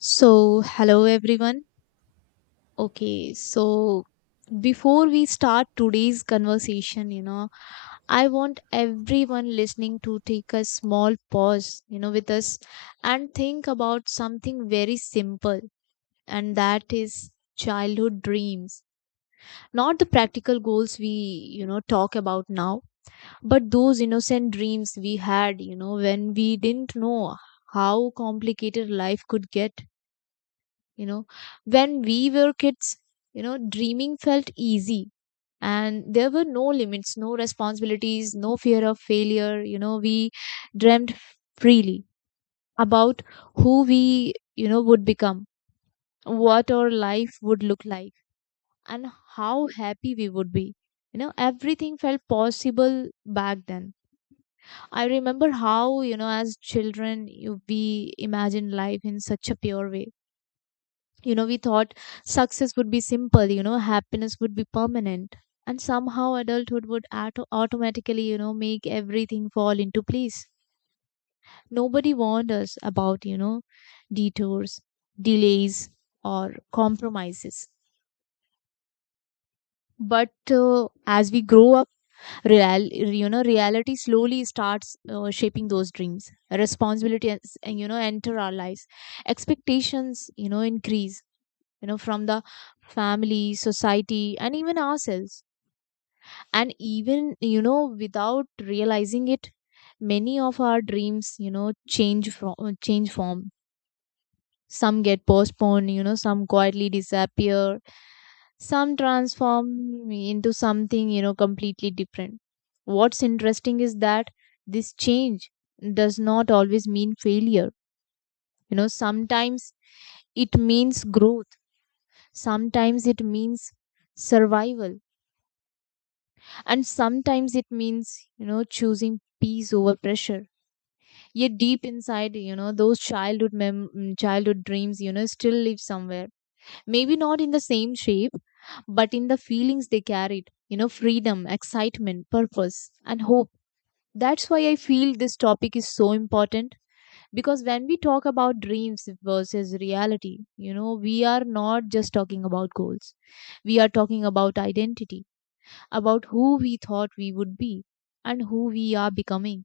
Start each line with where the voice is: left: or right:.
left: So, hello everyone. Okay, so before we start today's conversation, I want everyone listening to take a small pause, with us and think about something very simple, and that is childhood dreams. Not the practical goals we talk about now, but those innocent dreams we had, when we didn't know how complicated life could get you know when we were kids. Dreaming felt easy, and there were no limits, no responsibilities, no fear of failure. We dreamt freely about who we would become, what our life would look like, and how happy we would be. Everything felt possible back then. I remember how, as children, we imagined life in such a pure way. We thought success would be simple, happiness would be permanent. And somehow adulthood would automatically, make everything fall into place. Nobody warned us about, detours, delays, or compromises. But as we grow up, reality slowly starts shaping those dreams. Responsibilities, enter our lives. Expectations, increase, from the family, society, and even ourselves. And even, without realizing it, many of our dreams, you know, change form. Some get postponed, some quietly disappear, some transform into something completely different. What's interesting is that this change does not always mean failure. Sometimes it means growth. Sometimes it means survival, and sometimes it means, choosing peace over pressure. Yet deep inside, those childhood dreams, still live somewhere. Maybe not in the same shape, but in the feelings they carried, freedom, excitement, purpose, and hope. That's why I feel this topic is so important, because when we talk about dreams versus reality, we are not just talking about goals, we are talking about identity, about who we thought we would be and who we are becoming.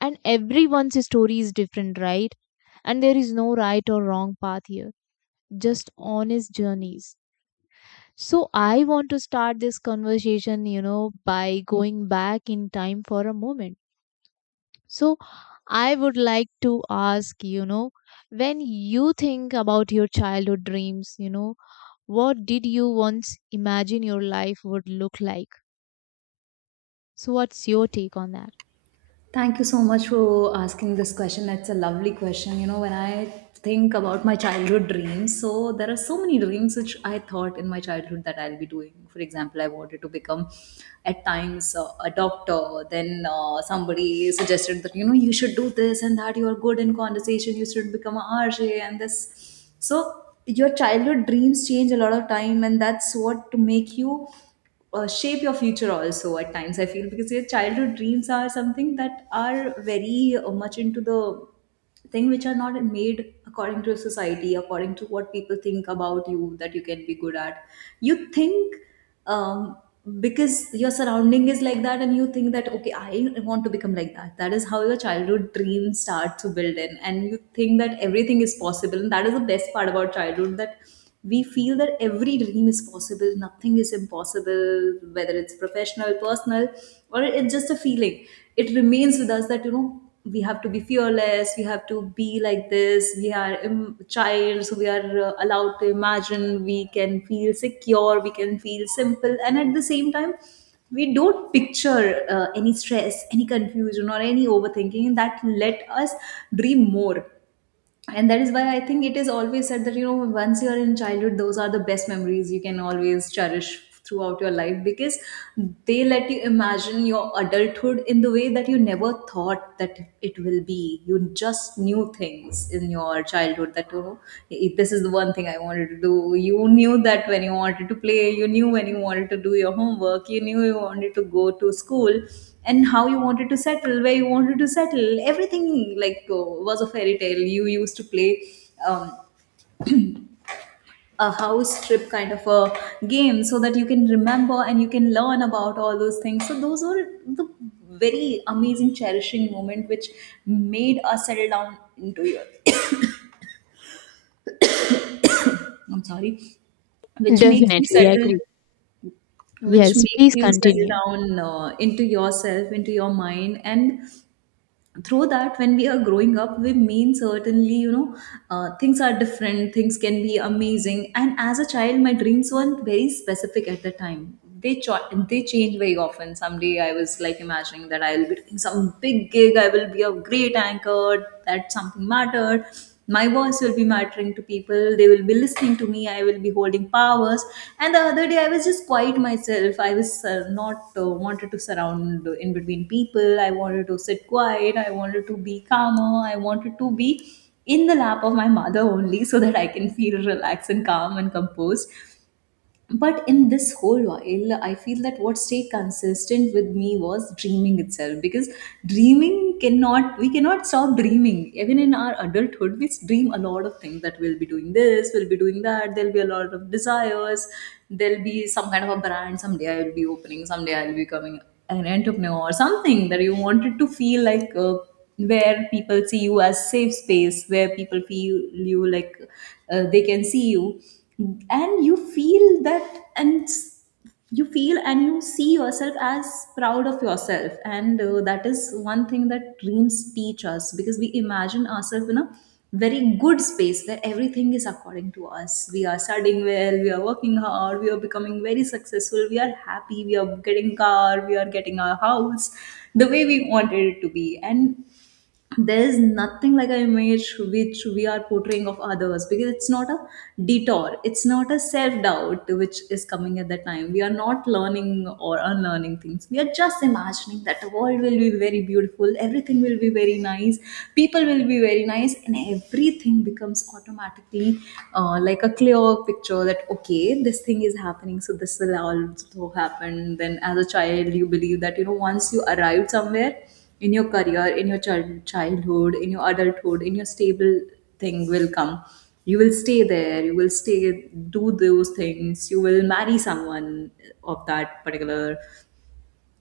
left: And everyone's story is different, right? And there is no right or wrong path here, just honest journeys. So, I want to start this conversation, by going back in time for a moment. So, I would like to ask, when you think about your childhood dreams, what did you once imagine your life would look like? So, what's your take on that?
right: Thank you so much for asking this question. That's a lovely question. You know, when I think about my childhood dreams, so there are so many dreams which I thought in my childhood that I'll be doing. For example, I wanted to become at times a doctor. Then somebody suggested that, you know, you should do this and that. You are good in conversation. You should become a RJ and this. So your childhood dreams change a lot of time, and that's what to make you shape your future also at times I feel, because your childhood dreams are something that are very much into the thing which are not made according to society, according to what people think about you that you can be good at. You think um, because your surrounding is like that, and you think that, okay, I want to become like that. That is how your childhood dreams start to build in, and you think that everything is possible, and that is the best part about childhood, that we feel that every dream is possible, nothing is impossible, whether it's professional, personal, or it's just a feeling. It remains with us that, you know, we have to be fearless, we have to be like this. We are child, so we are allowed to imagine. We can feel secure, we can feel simple, and at the same time we don't picture any stress, any confusion, or any overthinking, that let us dream more. And that is why I think it is always said that, you know, once you're in childhood, those are the best memories you can always cherish throughout your life, because they let you imagine your adulthood in the way that you never thought that it will be. You just knew things in your childhood that, you know, "Hey, this is the one thing I wanted to do. You knew that when you wanted to play, you knew when you wanted to do your homework, you knew you wanted to go to school, and how you wanted to settle, where you wanted to settle. Everything like was a fairy tale. You used to play um, a house trip kind of a game so that you can remember and you can learn about all those things. So those were the very amazing, cherishing moment which made us settle down into your. I'm sorry, which makes you
left: Definitely
right: settle,
left: agree.
right: which
left: Yes,
right: makes
left: please
right: you settle
left: continue.
right: down into yourself, into your mind, and through that, when we are growing up, we mean certainly, you know, things are different, things can be amazing. And as a child, my dreams weren't very specific at the time. They they change very often. Someday I was like imagining that I'll be doing some big gig, I will be a great anchor, that something mattered, my voice will be mattering to people, they will be listening to me, I will be holding powers. And the other day I was just quiet myself. I was not wanted to surround in between people. I wanted to sit quiet, I wanted to be calmer, I wanted to be in the lap of my mother only, so that I can feel relaxed and calm and composed. But in this whole while, I feel that what stayed consistent with me was dreaming itself, because dreaming cannot we cannot stop dreaming. Even in our adulthood, we dream a lot of things, that we'll be doing this, we'll be doing that, there'll be a lot of desires, there'll be some kind of a brand someday, I'll be opening, someday I'll be becoming an entrepreneur or something, that you wanted to feel like, where people see you as safe space, where people feel you like, they can see you. And you feel that, and you feel and you see yourself as proud of yourself. And that is one thing that dreams teach us, because we imagine ourselves in a very good space where everything is according to us. We are studying well, we are working hard, we are becoming very successful, we are happy, we are getting car, we are getting our house the way we wanted it to be. And there is nothing like an image which we are portraying of others, because it's not a detour, it's not a self-doubt which is coming at that time. We are not learning or unlearning things, we are just imagining that the world will be very beautiful, everything will be very nice, people will be very nice, and everything becomes automatically like a clear picture, that okay, this thing is happening, so this will also happen. Then as a child you believe that, you know, once you arrive somewhere in your career, in your childhood, in your adulthood, in your stable thing will come, you will stay there, you will stay, do those things, you will marry someone of that particular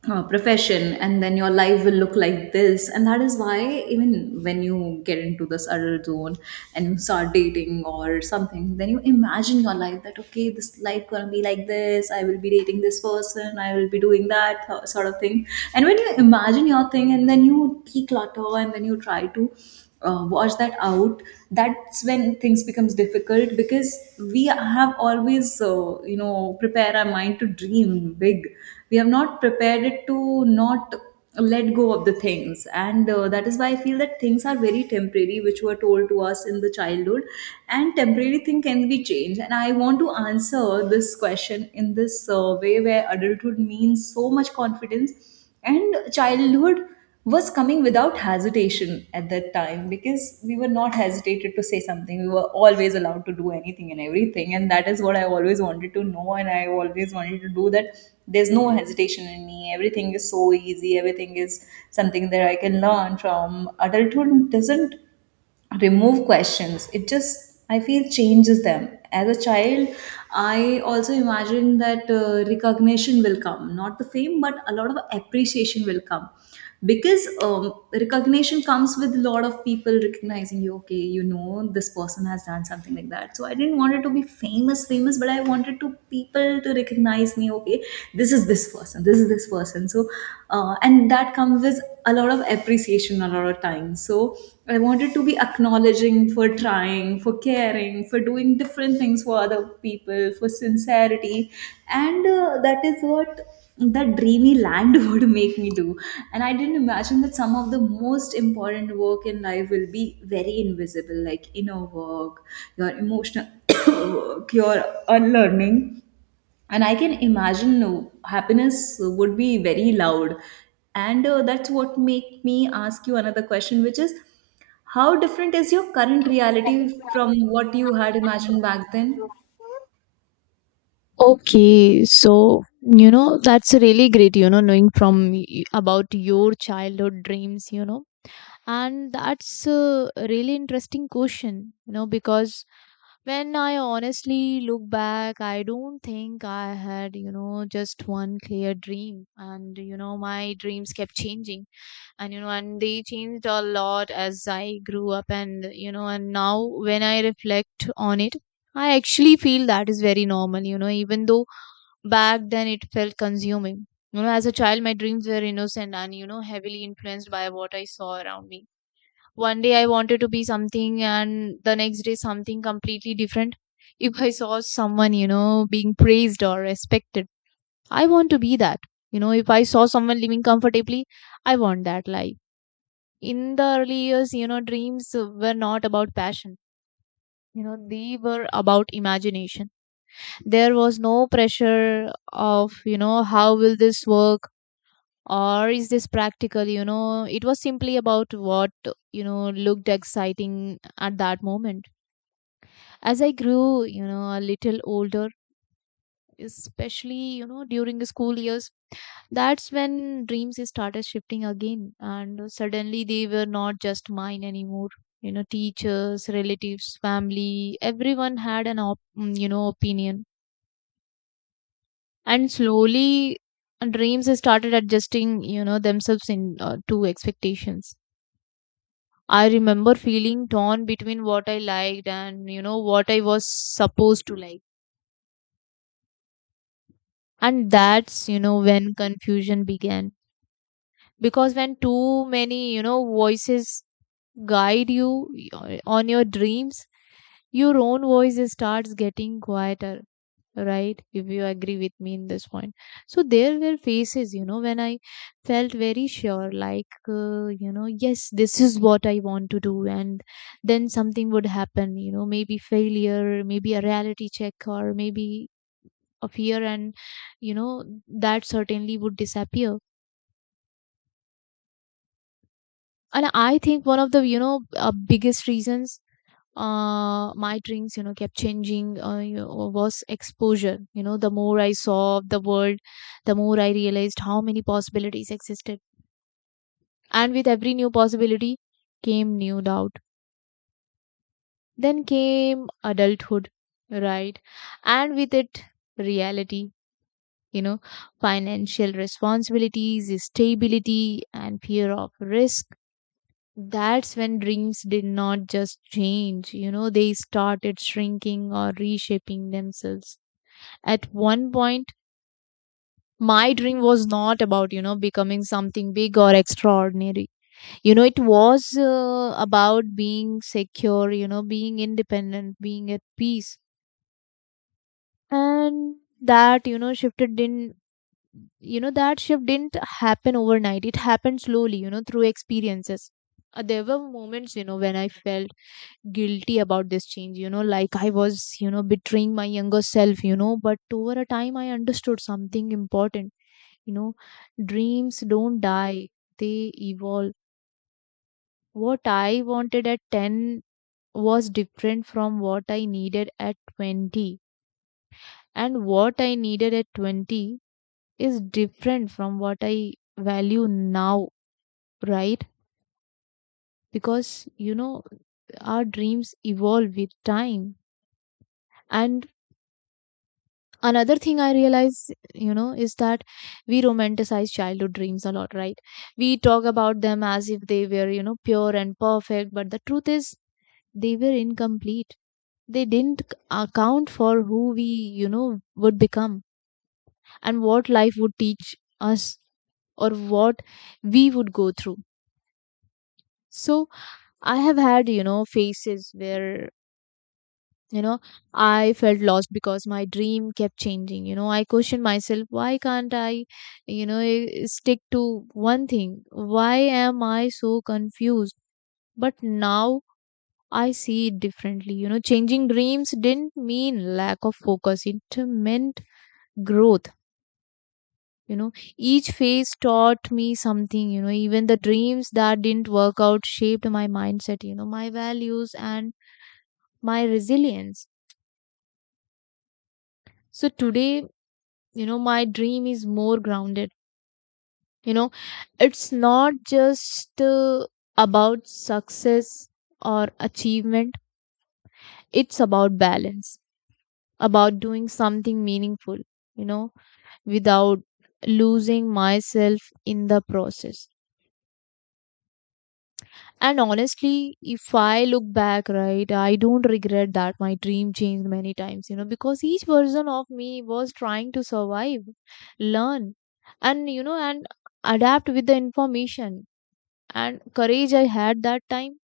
right: profession, and then your life will look like this. And that is why, even when you get into this adult zone and you start dating or something, then you imagine your life that, okay, this life gonna be like this, I will be dating this person, I will be doing that sort of thing. And when you imagine your thing and then you declutter and then you try to wash that out, that's when things becomes difficult, because we have always you know prepare our mind to dream big. We have not prepared it to not let go of the things. And that is why I feel that things are very temporary, which were told to us in the childhood. And temporary thing can be changed. And I want to answer this question in this way, where adulthood means so much confidence, and childhood was coming without hesitation at that time, because we were not hesitated to say something. We were always allowed to do anything and everything. And that is what I always wanted to know. And I always wanted to do that. There's no hesitation in me. Everything is so easy. Everything is something that I can learn from. Adulthood doesn't remove questions, it just, I feel, changes them. As a child, I also imagined that recognition will come, not the fame, but a lot of appreciation will come, because recognition comes with a lot of people recognizing you, okay, you know, this person has done something like that. So I didn't want it to be famous famous, but I wanted to people to recognize me, okay, this is this person, this is this person. So and that comes with a lot of appreciation a lot of times. So I wanted to be acknowledging, for trying, for caring, for doing different things for other people, for sincerity. And that is what that dreamy land would make me do. And I didn't imagine that some of the most important work in life will be very invisible, like inner work, your emotional work, your unlearning. And I can imagine happiness would be very loud. And that's what make me ask you another question, which is, how different is your current reality from what you had imagined back then?
left: Okay, so, that's really great. Knowing about your childhood dreams. And that's a really interesting question. Because when I honestly look back, I don't think I had, just one clear dream, and my dreams kept changing. And and they changed a lot as I grew up, and and now when I reflect on it, I actually feel that is very normal, even though back then it felt consuming. As a child, my dreams were innocent and, heavily influenced by what I saw around me. One day I wanted to be something, and the next day something completely different. If I saw someone, being praised or respected, I want to be that. If I saw someone living comfortably, I want that life. In the early years, dreams were not about passion. They were about imagination. There was no pressure of, how will this work or is this practical? It was simply about what, looked exciting at that moment. As I grew, a little older, especially, during the school years, that's when dreams started shifting again, and suddenly they were not just mine anymore. Teachers, relatives, family, everyone had an opinion, and slowly dreams started adjusting, themselves in to expectations. I remember feeling torn between what I liked and, what I was supposed to like, and that's, when confusion began, because when too many, voices guide you on your dreams, your own voice starts getting quieter, right? If you agree with me in this point. So there were phases, when I felt very sure, like, yes, this is what I want to do. And then something would happen, maybe failure, maybe a reality check, or maybe a fear, and, that certainly would disappear. And I think one of the, biggest reasons my dreams, you know, kept changing, was exposure. The more I saw of the world, the more I realized how many possibilities existed, and with every new possibility came new doubt. Then came adulthood, right? And with it, reality. you know Financial responsibilities, stability, and fear of risk. That's when dreams did not just change, they started shrinking or reshaping themselves. At one point, my dream was not about, becoming something big or extraordinary. It was about being secure, being independent, being at peace. And that you know shifted in you know that shift didn't happen overnight, it happened slowly, through experiences. There were moments, when I felt guilty about this change, like I was, betraying my younger self. But over a time I understood something important. you know Dreams don't die, they evolve. What I wanted at 10 was different from what I needed at 20, and what I needed at 20 is different from what I value now, right? Because, our dreams evolve with time. And another thing I realize, is that we romanticize childhood dreams a lot, right? We talk about them as if they were, pure and perfect, but the truth is they were incomplete. They didn't account for who we, would become and what life would teach us, or what we would go through. So I have had, phases where, you know, I felt lost because my dream kept changing. You know, I questioned myself, why can't I, stick to one thing? Why am I so confused? But now I see it differently. You know, changing dreams didn't mean lack of focus, it meant growth. You know, each phase taught me something. You know, even the dreams that didn't work out shaped my mindset, my values and my resilience. So today, my dream is more grounded. You know, it's not just about success or achievement, it's about balance, about doing something meaningful, you know without losing myself in the process. And honestly, if I look back, right, I don't regret that my dream changed many times, because each version of me was trying to survive, learn, and, adapt with the information and courage I had that time.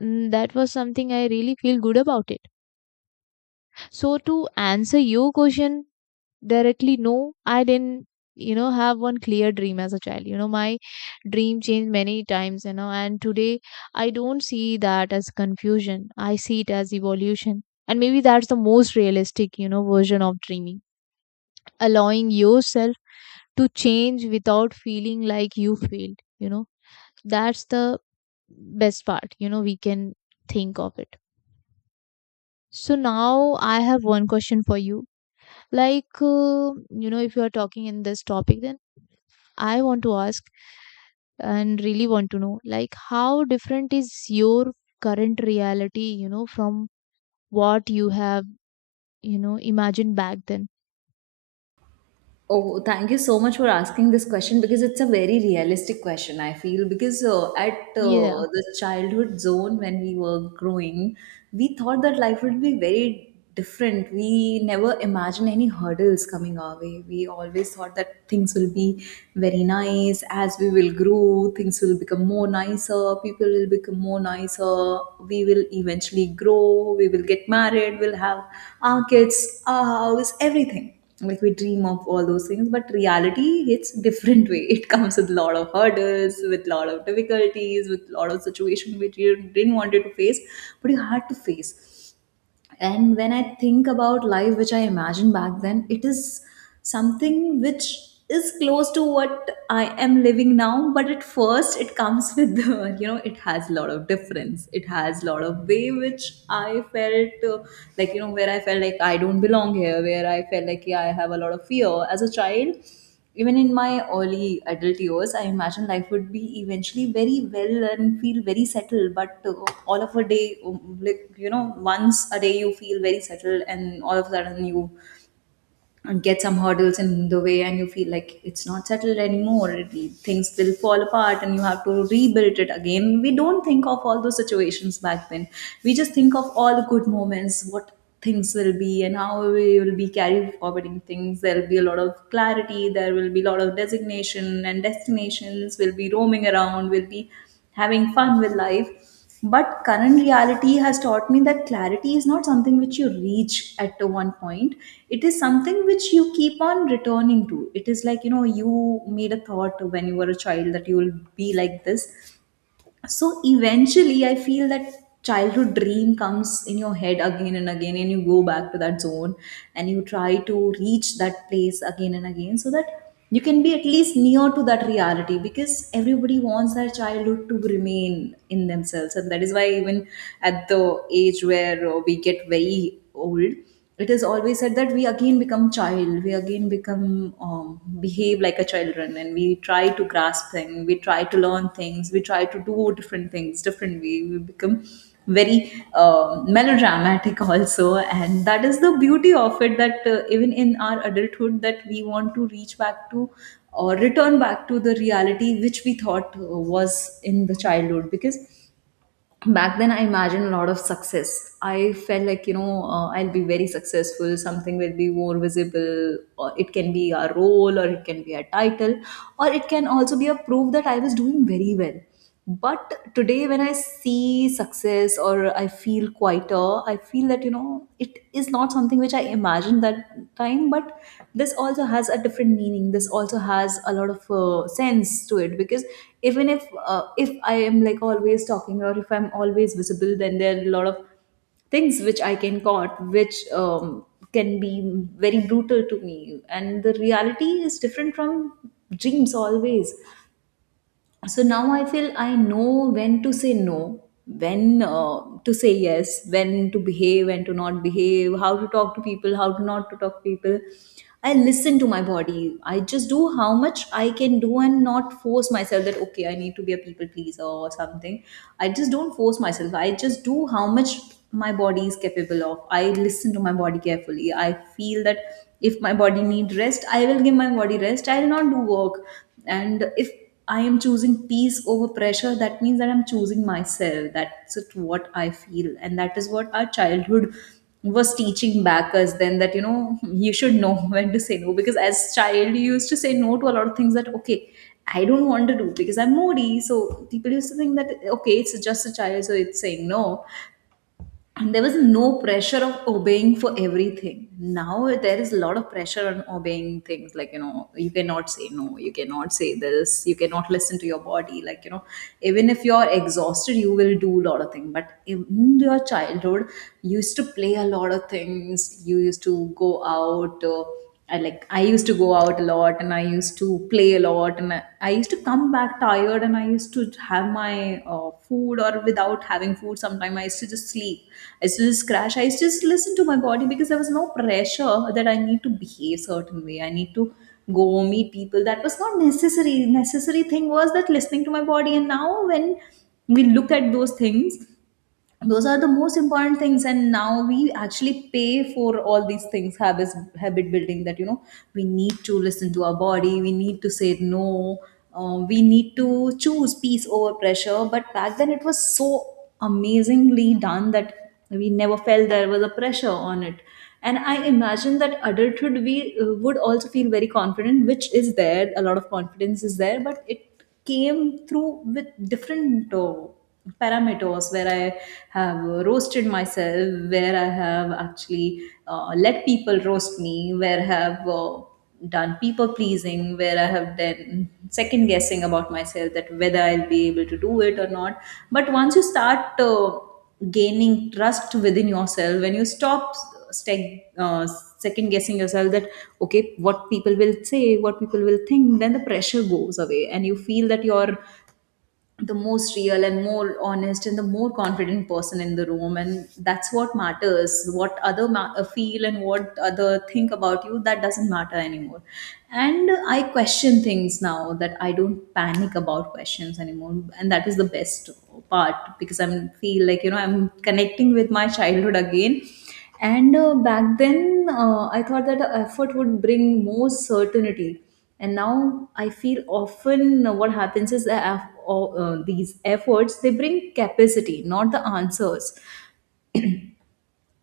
left: That was something I really feel good about it. So, to answer your question, directly, no, I didn't, have one clear dream as a child. My dream changed many times, and today I don't see that as confusion, I see it as evolution. And maybe that's the most realistic, version of dreaming, allowing yourself to change without feeling like you failed. That's the best part, we can think of it. So now I have one question for you, like, if you are talking in this topic, then I want to ask and really want to know, like, how different is your current reality, from what you have, imagined back then?
right: Oh, thank you so much for asking this question, because it's a very realistic question, I feel. Because at
left: Yeah.
right: the childhood zone when we were growing, we thought that life would be very different. We never imagined any hurdles coming our way. We always thought that things will be very nice. As we will grow, things will become more nicer, people will become more nicer, we will eventually grow, we will get married, we'll have our kids, our house, everything like we dream of all those things. But reality hits different way, it comes with a lot of hurdles, with a lot of difficulties, with a lot of situation which you didn't want it to face, but you had to face. And when I think about life which I imagined back then, it is something which is close to what I am living now. But at first it comes with the, you know, it has a lot of difference, it has a lot of way which I felt like, you know, where I felt like I don't belong here, where I felt like, yeah, I have a lot of fear as a child. Even in my early adult years, I imagine life would be eventually very well and feel very settled. But All of a day, like you know, once a day you feel very settled, and all of a sudden you and get some hurdles in the way and you feel like it's not settled anymore, it, things will fall apart and you have to rebuild it again. We don't think of all those situations back then. We just think of all the good moments, what things will be and how we will be carried forward in things. There will be a lot of clarity, there will be a lot of designation and destinations, we'll be roaming around, we'll be having fun with life. But current reality has taught me that clarity is not something which you reach at the one point. It is something which you keep on returning to. It is like, you know, you made a thought when you were a child that you will be like this. So eventually I feel that childhood dream comes in your head again and again and you go back to that zone and you try to reach that place again and again, so that you can be at least near to that reality, because everybody wants their childhood to remain in themselves. And that is why even at the age where we get very old, it is always said that we again become child, we again become behave like a children, and we try to grasp things, we try to learn things, we try to do different things different way. We become very melodramatic also, and that is the beauty of it, that even in our adulthood that we want to reach back to or return back to the reality which we thought was in the childhood. Because back then I imagined a lot of success. I felt like, you know, I'll be very successful, something will be more visible, or it can be a role or it can be a title, or it can also be a proof that I was doing very well. But today when I see success or I feel quieter, I feel that, you know, it is not something which I imagined, imagine that time. But this also has a different meaning, this also has a lot of sense to it. Because even if I am like always talking, or if I'm always visible, then there are a lot of things which I can caught, which can be very brutal to me. And the reality is different from dreams always. So now I feel I know when to say no, when to say yes, when to behave, when to not behave, how to talk to people, how to not to talk to people. I listen to my body, I just do how much I can do and not force myself, that okay, I need to be a people pleaser or something. I just don't force myself, I just do how much my body is capable of. I listen to my body carefully. I feel that if my body need rest, I will give my body rest, I will not do work. And if I am choosing peace over pressure, that means that I'm choosing myself. That's it, what I feel. And that is what our childhood was teaching back us then, that, you know, you should know when to say no. Because as child, you used to say no to a lot of things, that okay, I don't want to do because I'm moody. So people used to think that okay, it's just a child, so it's saying no. And there was no pressure of obeying for everything. Now there is a lot of pressure on obeying things, like you know, you cannot say no, you cannot say this, you cannot listen to your body, like you know, even if you're exhausted you will do a lot of things. But in your childhood you used to play a lot of things, you used to go out, I like I used to go out a lot, and I used to play a lot, and I used to come back tired, and I used to have my food, or without having food sometimes I used to just sleep, I used to just crash, I used to just listen to my body, because there was no pressure that I need to behave certain way, I need to go meet people. That was not necessary. Necessary thing was that listening to my body. And now when we look at those things, those are the most important things, and now we actually pay for all these things, habits, habit building, that you know, we need to listen to our body, we need to say no, we need to choose peace over pressure. But back then it was so amazingly done that we never felt there was a pressure on it. And I imagine that adulthood we would also feel very confident, which is there, a lot of confidence is there, but it came through with different parameters, where I have roasted myself, where I have actually let people roast me, where I have done people pleasing, where I have then second guessing about myself, that whether I'll be able to do it or not. But once you start gaining trust within yourself, when you stop steg, uh, second guessing yourself, that okay, what people will say, what people will think, then the pressure goes away, and you feel that you're the most real and more honest and the more confident person in the room. And that's what matters, what other feel and what other think about you, that doesn't matter anymore. And I question things now, that I don't panic about questions anymore, and that is the best part, because I'm feel like, you know, I'm connecting with my childhood again. And back then, I thought that the effort would bring more certainty. And now I feel often what happens is that these efforts they bring capacity, not the answers.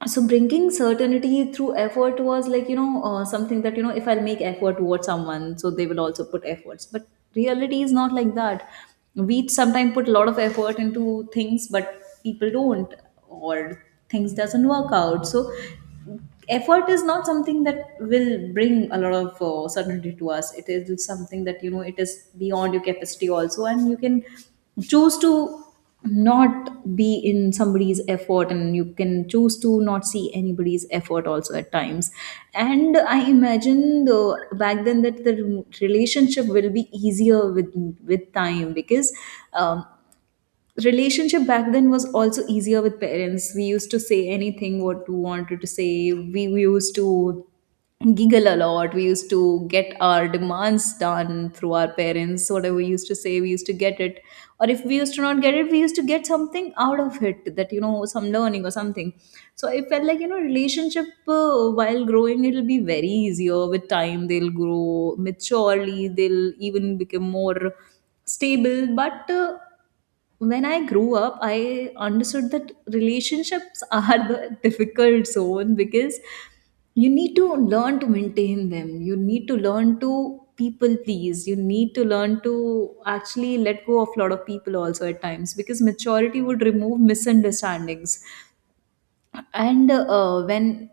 right: So bringing certainty through effort was like, you know, something that you know, if I'll make effort towards someone, so they will also put efforts. But reality is not like that. We sometimes put a lot of effort into things, but people don't, or things doesn't work out. So effort is not something that will bring a lot of certainty to us. It is something that you know, it is beyond your capacity also, and you can choose to not be in somebody's effort, and you can choose to not see anybody's effort also at times. And I imagine though back then that the relationship will be easier with time, because um, relationship back then was also easier with parents. We used to say anything what we wanted to say, we used to giggle a lot, we used to get our demands done through our parents, whatever we used to say we used to get it, or if we used to not get it, we used to get something out of it, that you know, some learning or something. So I felt like, you know, relationship while growing, it'll be very easier with time, they'll grow maturely, they'll even become more stable. But when I grew up, I understood that relationships are the difficult zone, because you need to learn to maintain them. You need to learn to people please. You need to learn to actually let go of a lot of people also at times, because maturity would remove misunderstandings. And when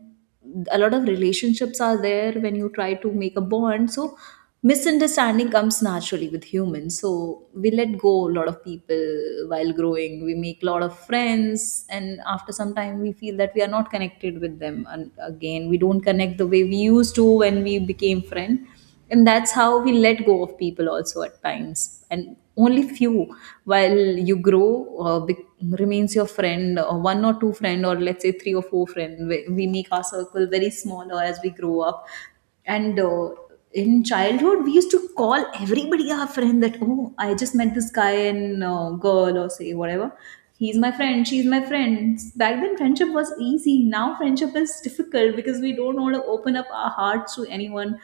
right: a lot of relationships are there, when you try to make a bond, so misunderstanding comes naturally with humans, so we let go a lot of people. While growing we make a lot of friends, and after some time we feel that we are not connected with them, and again we don't connect the way we used to when we became friends. And that's how we let go of people also at times, and only few while you grow uh, be- remains your friend, one or two friend, or let's say three or four friend. We make our circle very smaller as we grow up. And in childhood we used to call everybody our friend, that oh, I just met this guy and girl, or say whatever, he's my friend, she's my friend. Back then friendship was easy, now friendship is difficult, because we don't want to open up our hearts to anyone,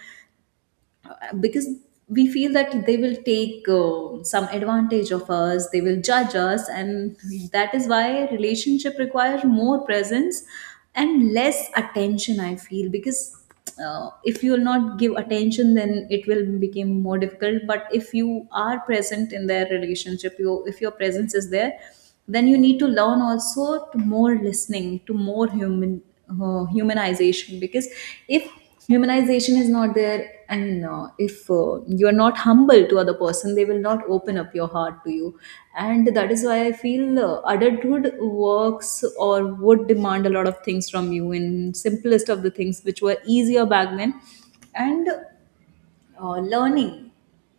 right: because we feel that they will take some advantage of us, they will judge us. And that is why relationship requires more presence and less attention, I feel. Because if you will not give attention, then it will become more difficult. But if you are present in their relationship, you, if your presence is there, then you need to learn also to more listening, to more human humanization. Because if humanization is not there, and if you are not humble to other person, they will not open up your heart to you. And that is why I feel Adulthood works or would demand a lot of things from you in simplest of the things which were easier back then. And learning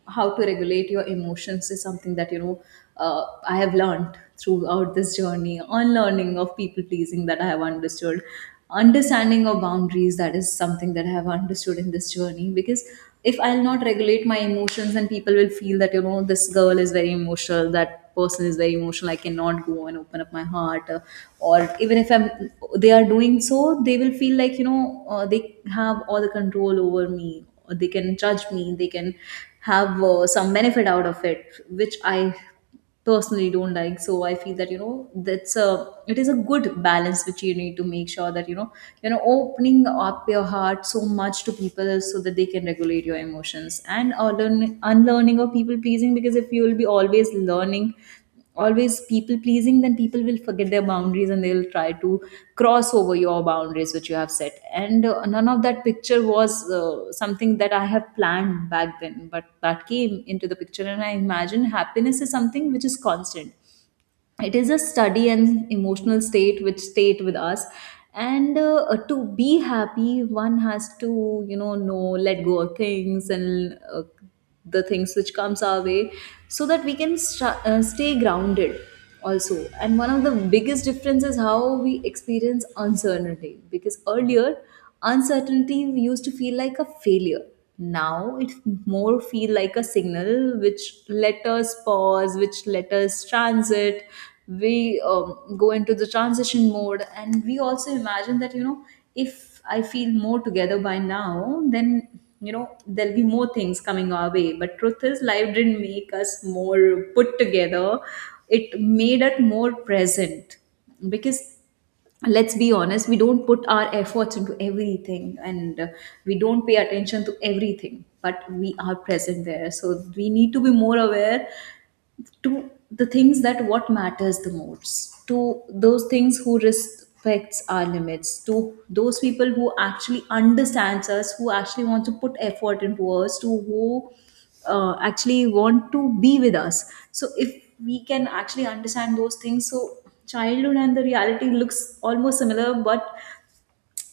right: how to regulate your emotions is something that I have learned throughout this journey. Unlearning of people pleasing that I have understood, understanding of boundaries that is something that I have understood in this journey. Because if I'll not regulate my emotions, then people will feel that you know this girl is very emotional, that person is very emotional. I cannot go and open up my heart, or even if I'm they are doing so, they will feel like they have all the control over me, or they can judge me, they can have some benefit out of it, which I personally don't like. So I feel that that's a it is a good balance which you need to make sure that opening up your heart so much to people so that they can regulate your emotions, and unlearning of people pleasing, because if you will be always learning, always people pleasing, then people will forget their boundaries and they'll try to cross over your boundaries which you have set. And none of that picture was something that I have planned back then, but that came into the picture. And I imagine happiness is something which is constant, it is a study and emotional state which stayed with us. And to be happy, one has to know, let go of things and the things which comes our way, so that we can stay grounded also. And one of the biggest difference is how we experience uncertainty, because earlier uncertainty used to feel like a failure. Now it more feel like a signal which let us pause, which let us transit, we go into the transition mode. And we also imagine that you know, if I feel more together by now, then you know there'll be more things coming our way. But truth is, life didn't make us more put together, it made us more present. Because let's be honest, we don't put our efforts into everything, and we don't pay attention to everything, but we are present there. So we need to be more aware to the things that what matters the most, to those things who respects our limits, to those people who actually understands us, who actually want to put effort into us, to who actually want to be with us. So if we can actually understand those things, so childhood and the reality looks almost similar, but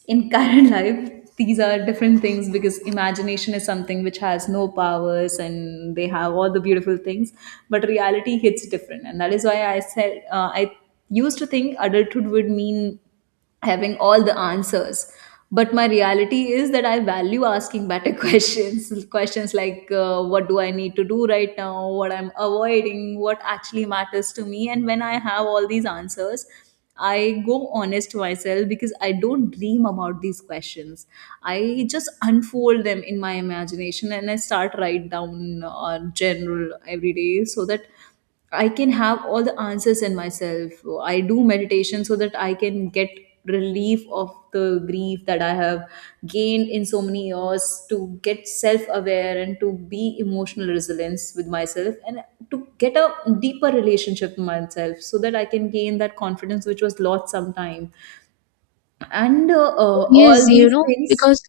right: in current life these are different things, because imagination is something which has no powers and they have all the beautiful things. But reality hits different, and that is why I said, I used to think adulthood would mean having all the answers, but my reality is that I value asking better questions. Questions like what do I need to do right now, what I'm avoiding, what actually matters to me. And when I have all these answers, I go honest to myself, because I don't dream about these questions. I just unfold them in my imagination, and I start write down general every day, so that I can have all the answers in myself. I do meditation so that I can get relief of the grief that I have gained in so many years, to get self aware and to be emotional resilience with myself, and to get a deeper relationship with myself so that I can gain that confidence which was lost sometime. And all
left: Yes,
right: these things.
left: because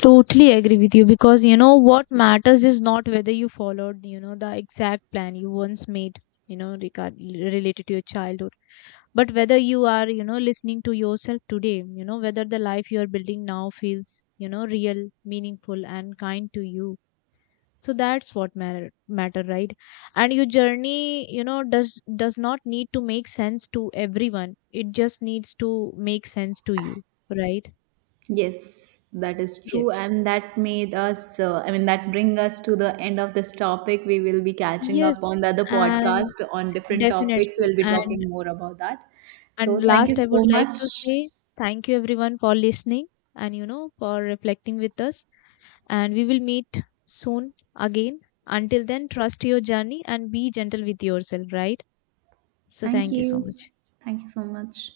left: totally agree with you, because what matters is not whether you followed, the exact plan you once made, regard related to your childhood. But whether you are, listening to yourself today, whether the life you are building now feels, real, meaningful, and kind to you. So that's what matter matter right? And your journey, does not need to make sense to everyone, it just needs to make sense to you, right?
right: Yes, that is
left: Yes.
right: true, and that made us. I mean, that bring us to the end of this topic. We will be catching up
left: Yes.
right: on the other
left: And
right: podcast on different topics.
left: definitely,
right: We'll be talking more about that.
left: and
right: So, thank you
left: last I would
right: so
left: like
right: much.
left: to say thank you everyone for listening and, for reflecting with us, and we will meet soon again. Until then, trust your journey and be gentle with yourself, right? So
right: Thank
left: thank you so
right: you.
left: much.
right: Thank you so much.